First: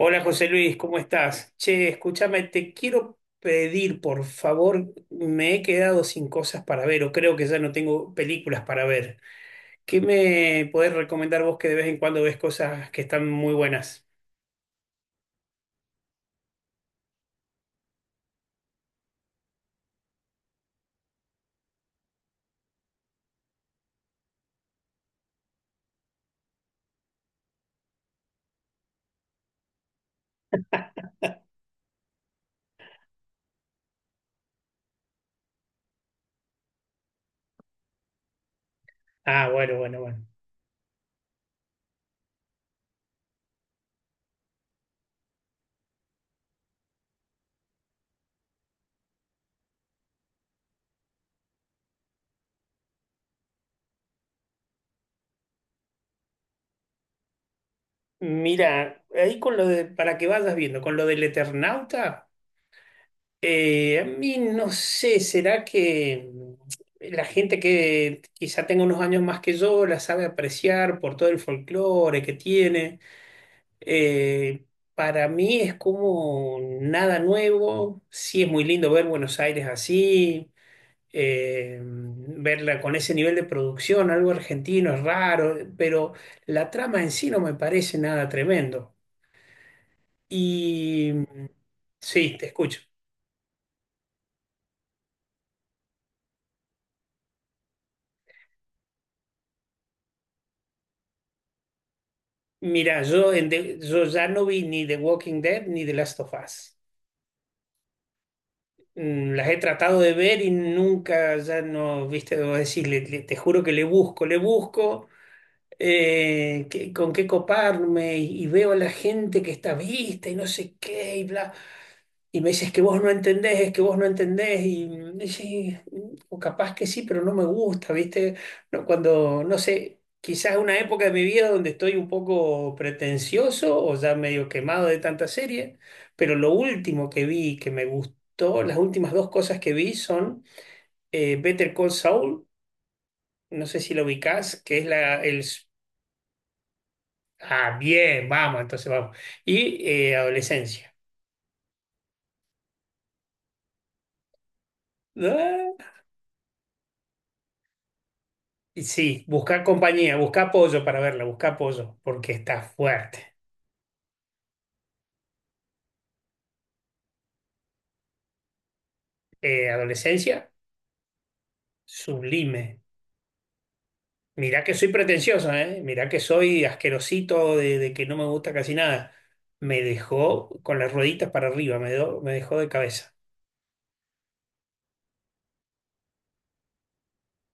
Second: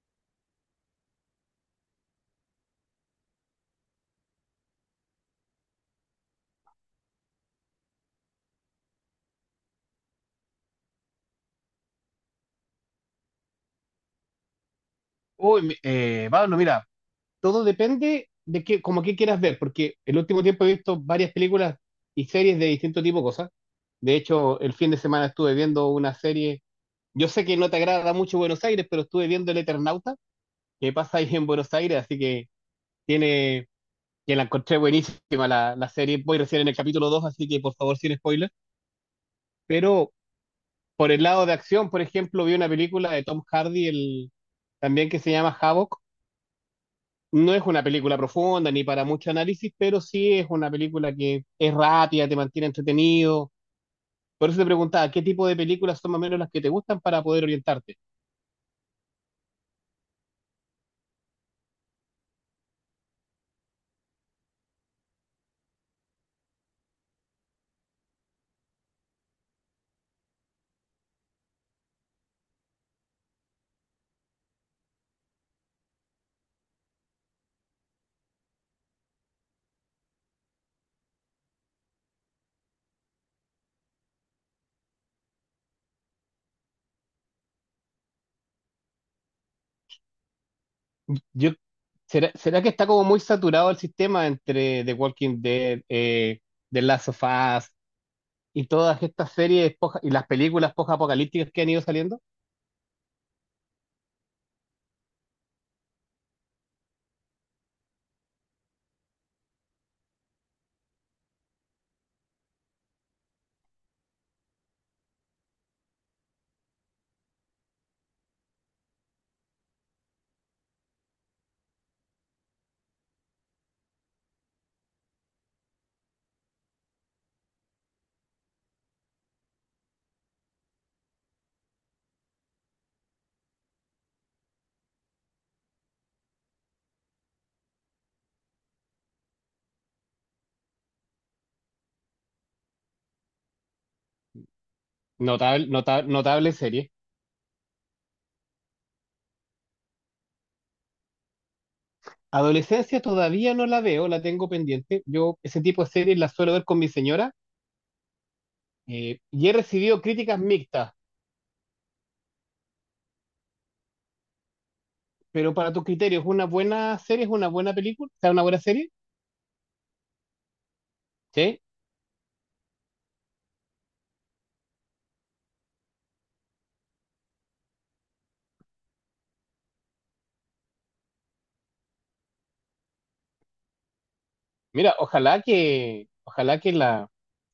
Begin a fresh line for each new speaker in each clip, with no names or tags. Hola José Luis, ¿cómo estás? Che, escúchame, te quiero pedir, por favor, me he quedado sin cosas para ver o creo que ya no tengo películas para ver. ¿Qué me podés recomendar vos que de vez en cuando ves cosas que están muy buenas?
Pablo, mira, todo depende de qué, como qué quieras ver, porque el último tiempo he visto varias películas y series de distinto tipo de cosas. De hecho, el fin de semana estuve viendo una serie. Yo sé que no te agrada mucho Buenos Aires, pero estuve viendo El Eternauta, que pasa ahí en Buenos Aires, así que tiene, que la encontré buenísima la serie. Voy recién en el capítulo 2, así que por favor, sin spoiler.
Ah, bueno, bueno,
Pero
bueno.
por el lado de acción, por ejemplo, vi una película de Tom Hardy, también que se llama Havoc. No es una película profunda ni para mucho análisis, pero sí es una película que es rápida, te mantiene entretenido. Por eso te preguntaba, ¿qué tipo de películas son más o menos las que te gustan para poder orientarte?
Mira, ahí con lo de, para que vayas viendo, con lo del Eternauta, a mí no sé, ¿será que la gente que quizá tenga unos años más que yo la sabe apreciar por todo el folclore que tiene? Eh, para mí es como nada nuevo. Sí, es muy lindo ver Buenos Aires así, verla con ese nivel de producción, algo argentino, es raro, pero la trama en sí no me parece nada tremendo. Y
Yo, ¿será,
sí, te
será que
escucho.
está como muy saturado el sistema entre The Walking Dead, The Last of Us y todas estas series y las películas post-apocalípticas que han ido saliendo?
Mira, yo, yo ya no vi ni The Walking Dead ni The Last of Us. Mm, las he tratado de ver y nunca, ya no, viste, debo decirle, te juro que le busco, le busco. Con qué coparme y veo a la gente que está vista y no sé qué y bla. Y me dices que vos no entendés, es que vos no entendés y y sí, o capaz que sí, pero no me gusta, ¿viste? No, cuando, no sé, quizás una época de mi vida donde estoy un poco pretencioso o ya medio quemado de tanta serie, pero lo último que vi que me gustó, las últimas dos cosas que vi son Better Call Saul, no sé si lo ubicás, que es el...
Notable, notable serie.
Ah, bien, vamos, entonces vamos. Y adolescencia.
Adolescencia todavía no la veo, la tengo pendiente. Yo ese tipo
Ah,
de series las suelo ver con mi señora.
y sí,
Y he
busca
recibido
compañía,
críticas
busca apoyo
mixtas,
para verla, busca apoyo, porque está fuerte.
pero para tus criterios, ¿es una buena serie? ¿Es una buena película? ¿Es una buena serie?
Adolescencia,
Sí.
sublime. Mirá que soy pretencioso, ¿eh? Mirá que soy asquerosito de que no me gusta casi nada. Me dejó con las rueditas para arriba, me dejó de cabeza.
Mira, ojalá que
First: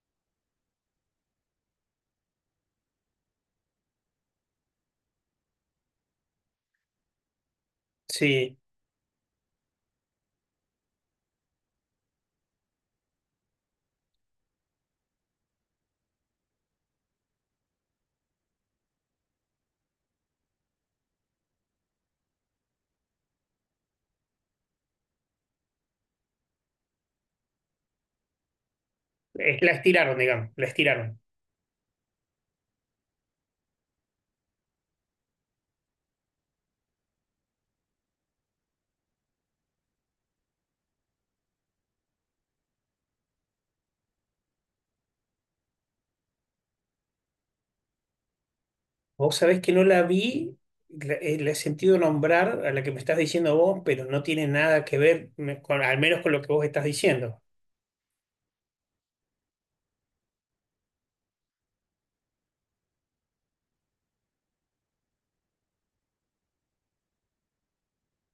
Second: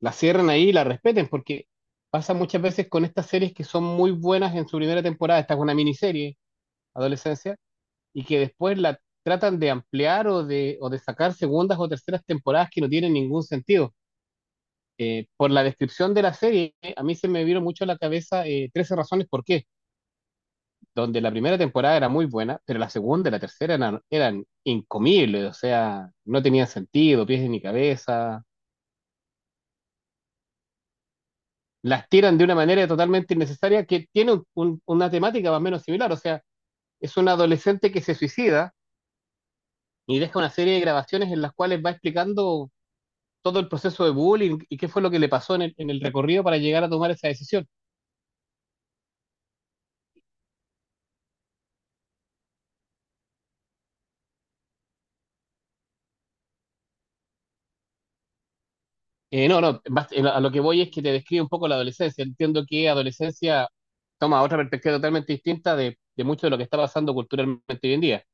la cierren ahí y la respeten, porque pasa muchas veces con estas series que son muy buenas en su primera temporada. Esta es una miniserie, adolescencia, y que
Sí,
después la tratan de ampliar o de sacar segundas o terceras temporadas que no tienen ningún sentido. Por la descripción de la serie, a mí se me vieron mucho a la cabeza 13 razones por qué, donde la primera temporada era muy buena, pero la segunda y la tercera eran incomibles, o sea, no tenían sentido, pies ni cabeza.
la estiraron, digamos, la estiraron.
Las tiran de una manera totalmente innecesaria que tiene una temática más o menos similar, o sea, es un adolescente que se suicida y deja una serie de grabaciones en las cuales va explicando todo el proceso de bullying y qué fue lo que le pasó en en el recorrido para llegar a tomar esa decisión.
Vos sabés que no la vi, la he sentido nombrar a la que me estás diciendo vos, pero no tiene nada que ver, con, al menos con lo que vos estás diciendo.
No, no, bas- A lo que voy es que te describe un poco la adolescencia. Entiendo que adolescencia toma otra perspectiva totalmente distinta de mucho de lo que está pasando culturalmente hoy en día.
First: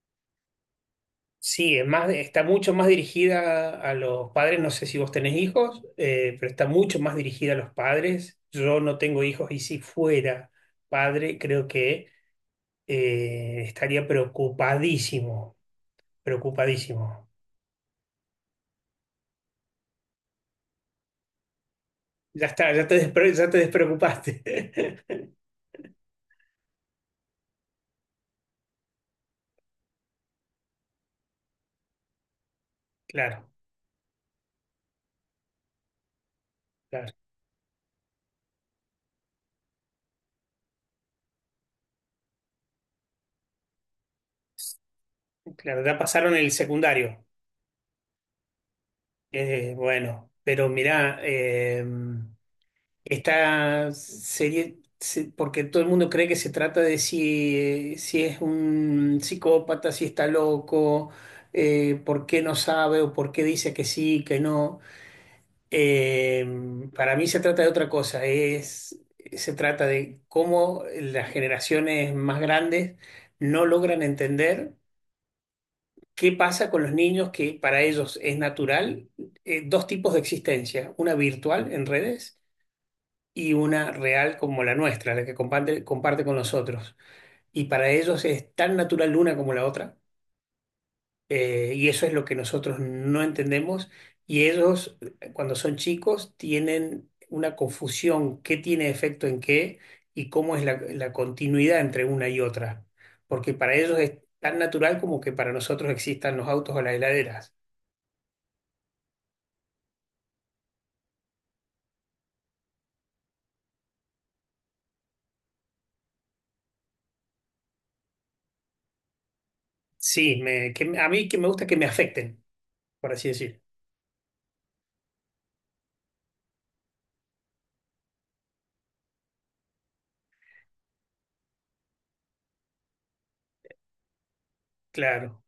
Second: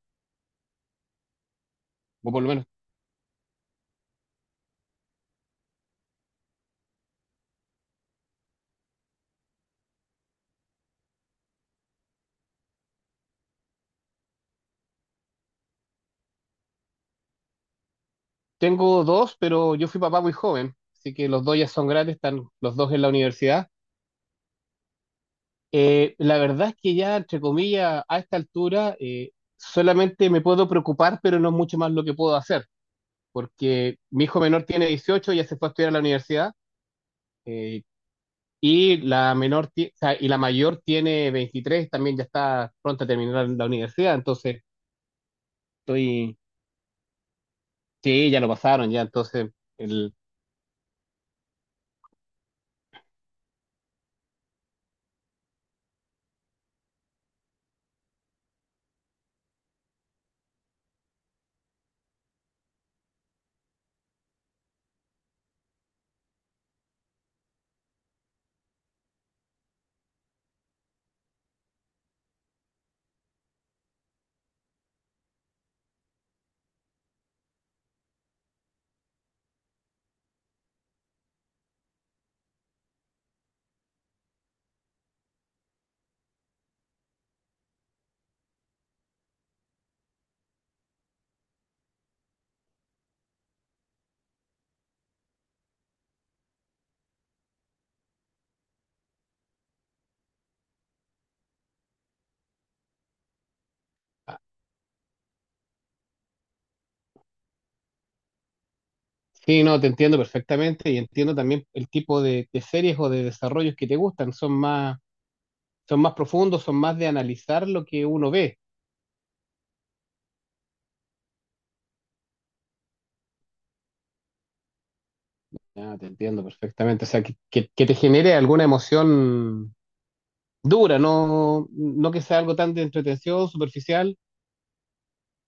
Sí, es más,
O
está
por lo menos
mucho más dirigida a los padres, no sé si vos tenés hijos, pero está mucho más dirigida a los padres. Yo no tengo hijos y si fuera padre, creo que estaría preocupadísimo, preocupadísimo.
tengo dos, pero yo fui papá muy joven, así que los dos ya son grandes, están
Ya está,
los dos en la
ya te
universidad.
despreocupaste.
La verdad es que ya, entre comillas, a esta altura solamente me puedo preocupar, pero no es mucho más lo que puedo hacer,
Claro,
porque mi hijo menor tiene 18, ya se fue a estudiar a la universidad.
claro,
eh, Y la menor, o sea, y la mayor tiene 23, también ya está pronta a terminar la universidad, entonces
claro, ya pasaron
estoy,
el secundario.
sí, ya lo pasaron, ya, entonces, el,
Bueno, pero mirá, esta serie, porque todo el mundo cree que se trata de si, si es un psicópata, si está loco, por qué no sabe o por qué dice que sí, que no. Eh, para mí se trata de otra cosa, es, se trata de cómo las generaciones más grandes no logran entender. ¿Qué pasa con los niños que para ellos es natural? Dos tipos de existencia, una virtual en redes y una real como la nuestra, la que comparte con nosotros. Y para ellos es tan natural una como la otra, y eso es lo que nosotros no entendemos. Y ellos, cuando son chicos, tienen una confusión, qué tiene efecto en qué y cómo es la continuidad entre una y otra. Porque para ellos es
ah,
tan natural como que para nosotros existan los autos o las heladeras.
sí, no, te entiendo perfectamente y entiendo también el tipo de series o de desarrollos que te gustan, son más profundos, son más de analizar lo que uno ve,
Sí, a mí que me gusta que me afecten, por así decir.
ya, te entiendo perfectamente, o sea, que te genere alguna emoción dura, no que sea algo tan de entretención, superficial.
Claro,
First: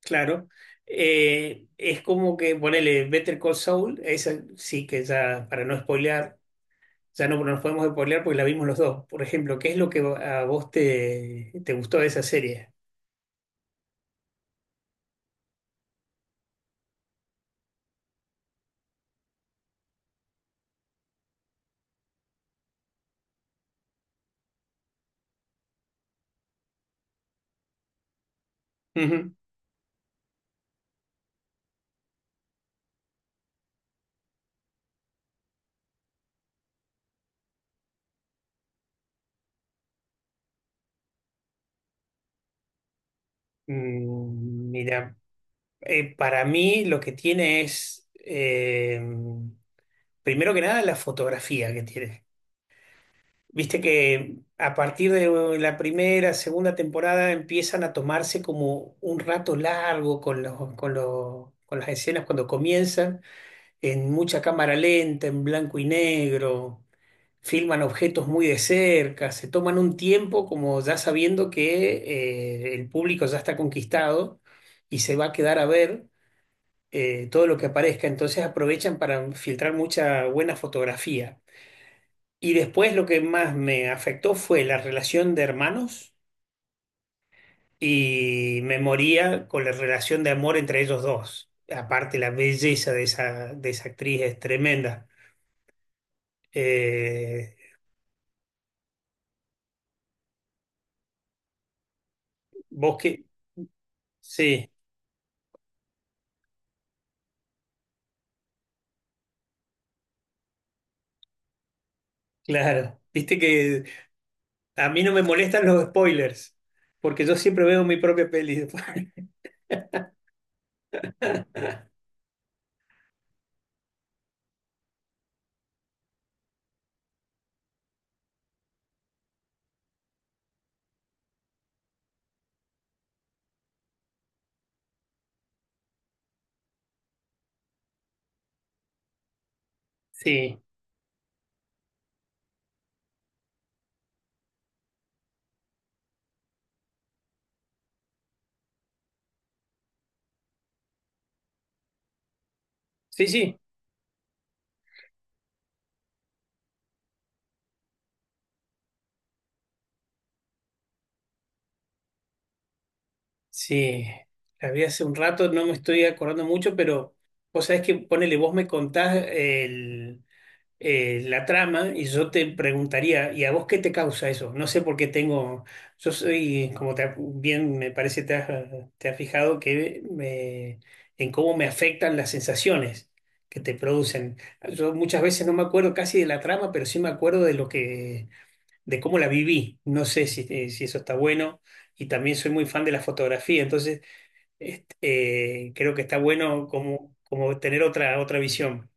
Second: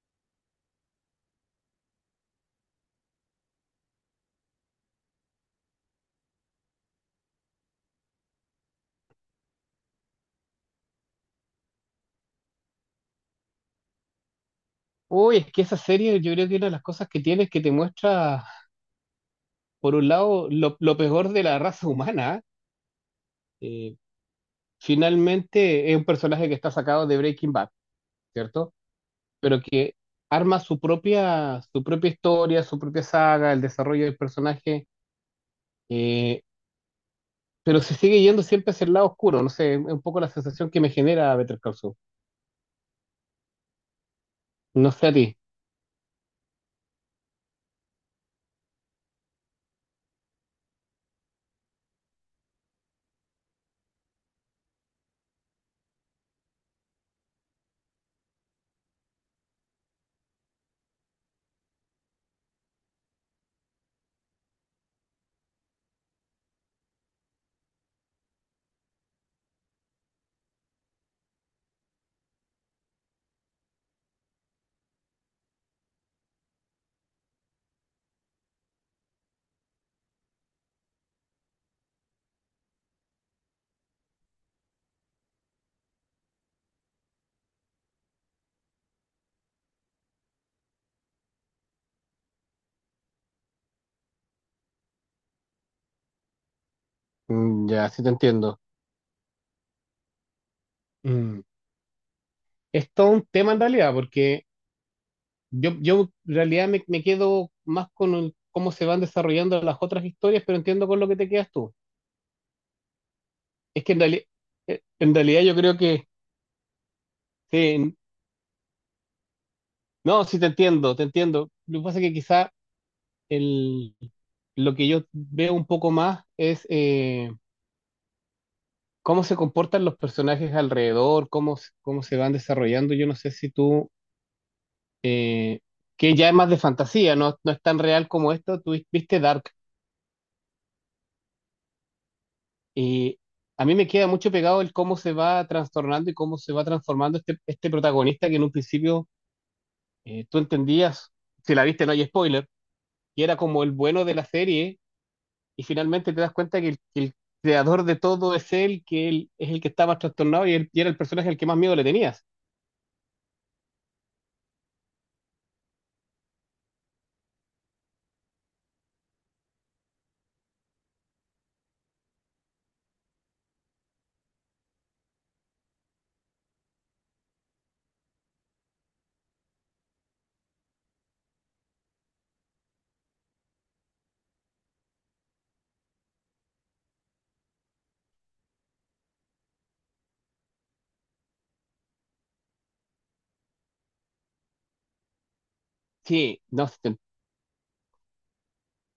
claro. Es como que ponele Better Call Saul, esa sí que ya, para no spoilear, ya no nos podemos spoilear porque la vimos los dos. Por ejemplo, ¿qué es lo que a vos te gustó de esa serie?
Uy, es que esa serie yo creo que una de las cosas que tiene es que te muestra, por un lado, lo peor de la raza humana, eh, finalmente es un personaje que está sacado de Breaking Bad, ¿cierto?
Ujú.
Pero que arma su propia historia, su propia saga, el desarrollo del personaje, eh, pero se sigue yendo siempre hacia el lado oscuro. No sé, es un poco la sensación que me genera Better Call Saul.
Mm,
No sé a
mira,
ti.
para mí lo que tiene es, primero que nada, la fotografía que tiene. Viste que a partir de la primera, segunda temporada empiezan a tomarse como un rato largo con con las escenas cuando comienzan, en mucha cámara lenta, en blanco y negro, filman objetos muy de cerca, se toman un tiempo como ya sabiendo que el público ya está conquistado y se va a quedar a ver todo lo que aparezca, entonces aprovechan para filtrar mucha buena fotografía. Y después lo que más me afectó fue la relación de hermanos y me moría con la relación de amor entre ellos dos. Aparte, la belleza de esa actriz es tremenda. Eh,
Ya, sí te entiendo. Mm. Es
vos
todo
que...
un tema en realidad, porque
Sí,
yo en realidad me quedo más con cómo se van desarrollando las otras historias, pero entiendo con lo que te quedas tú.
claro. Viste que
Es que
a mí no
en
me
realidad yo
molestan
creo
los
que,
spoilers, porque yo siempre veo
sí,
mi propia peli después.
no, sí te entiendo, te entiendo. Lo que pasa es que quizá el, lo que yo veo un poco más es cómo se comportan los personajes alrededor, cómo, cómo se van desarrollando. Yo no sé si tú, que ya es más de fantasía, no es tan real como esto, tú viste Dark.
Sí,
Y a mí me queda mucho pegado el cómo se va trastornando y cómo se va transformando este protagonista que en un principio tú entendías, si la viste no hay spoiler, que
sí,
era
sí,
como el bueno de la serie, y finalmente te das cuenta que el creador de todo es él, que él es el que está más trastornado y, y era el personaje al que más miedo le tenías.
sí. La vi hace un rato, no me estoy acordando mucho, pero vos sabés que, ponele, vos me contás el la trama y yo te preguntaría, ¿y a vos qué te causa eso? No sé por qué tengo, yo soy, bien me parece te has fijado, en cómo me afectan las sensaciones que te producen. Yo muchas veces no me acuerdo casi de la trama, pero sí me acuerdo de cómo la viví. No sé si, si eso está bueno. Y también soy muy fan de la fotografía, entonces este, creo que está
Sí,
bueno
no, sí,
como, como tener otra visión.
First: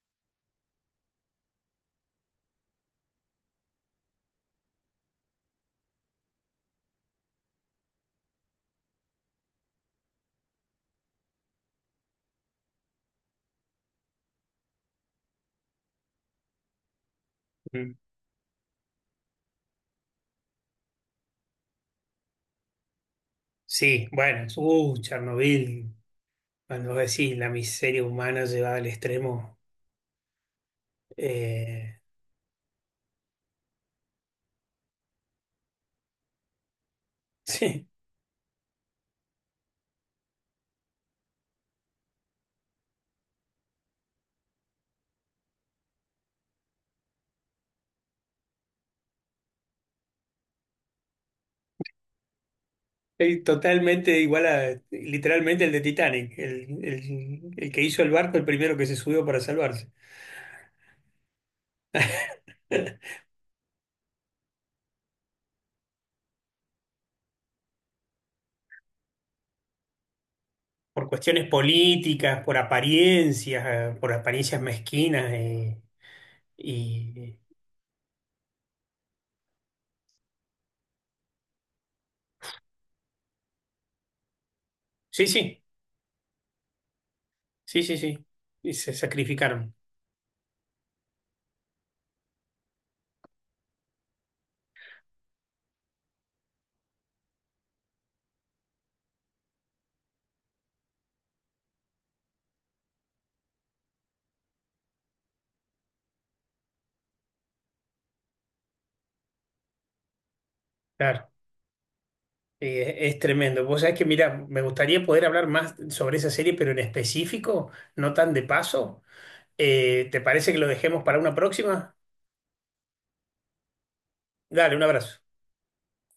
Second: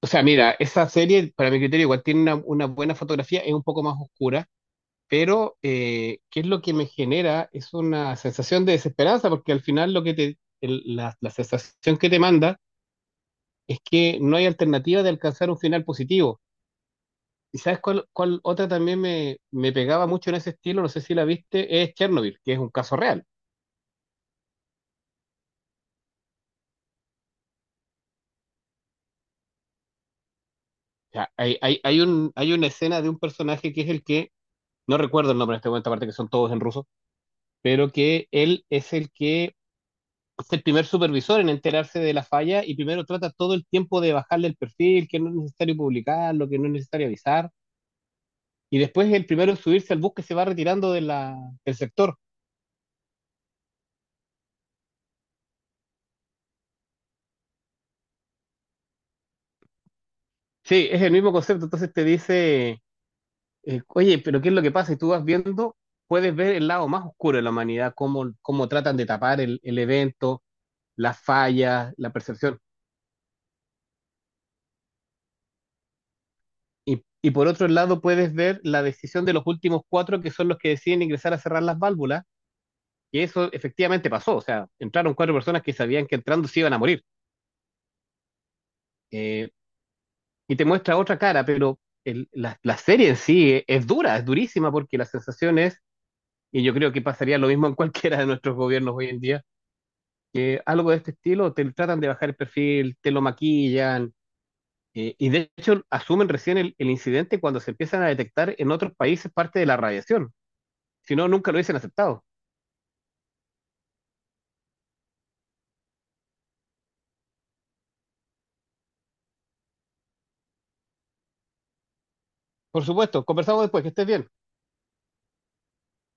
o sea, mira, esa serie, para mi criterio, igual tiene una buena fotografía, es un poco más oscura, pero ¿qué es lo que me genera? Es una sensación de desesperanza, porque al final lo que te, la sensación que te manda es que no hay alternativa de alcanzar un final positivo. ¿Y sabes
Mm.
cuál otra también me pegaba mucho en ese estilo? No sé si la viste, es Chernobyl, que es un caso real.
Sí, bueno, Chernobyl, cuando vos decís la miseria humana llevada al extremo,
O sea,
eh,
hay una escena de un personaje que es el que, no recuerdo el nombre en este momento, aparte que son todos en ruso,
sí,
pero que él es el que es el primer supervisor en enterarse de la falla y primero trata todo el tiempo de bajarle el perfil, que no es necesario publicarlo, que no es necesario avisar, y después el primero en subirse al bus que se va retirando de del sector.
es totalmente igual a literalmente el de Titanic, el que hizo el barco, el primero que se subió para salvarse.
Sí, es el mismo concepto, entonces te dice. Oye, pero ¿qué es lo que pasa? Y tú vas viendo, puedes ver el lado más oscuro de la humanidad, cómo tratan de tapar el evento,
Por
las
cuestiones
fallas, la
políticas,
percepción.
por apariencias mezquinas,
Y
y
por otro lado, puedes ver la decisión de los últimos 4 que son los que deciden ingresar a cerrar las válvulas, y eso efectivamente pasó. O sea, entraron
sí,
cuatro
sí,
personas que sabían que entrando se iban a morir.
sí, sí, sí, y se
Eh,
sacrificaron,
y te muestra otra cara, pero la serie en sí es dura, es durísima, porque la sensación es, y yo creo que pasaría lo mismo en cualquiera de nuestros gobiernos hoy en día que algo de este estilo te tratan de bajar el perfil, te lo maquillan, y de hecho asumen recién el incidente cuando se empiezan a detectar en otros países parte de la radiación, si no,
claro.
nunca lo hubiesen aceptado.
Es tremendo. Vos sabés que, mira, me gustaría poder hablar más sobre esa serie, pero en específico, no tan de paso. ¿Te parece que lo dejemos para una próxima?
Por supuesto, conversamos después, que estés bien.
Dale, un abrazo.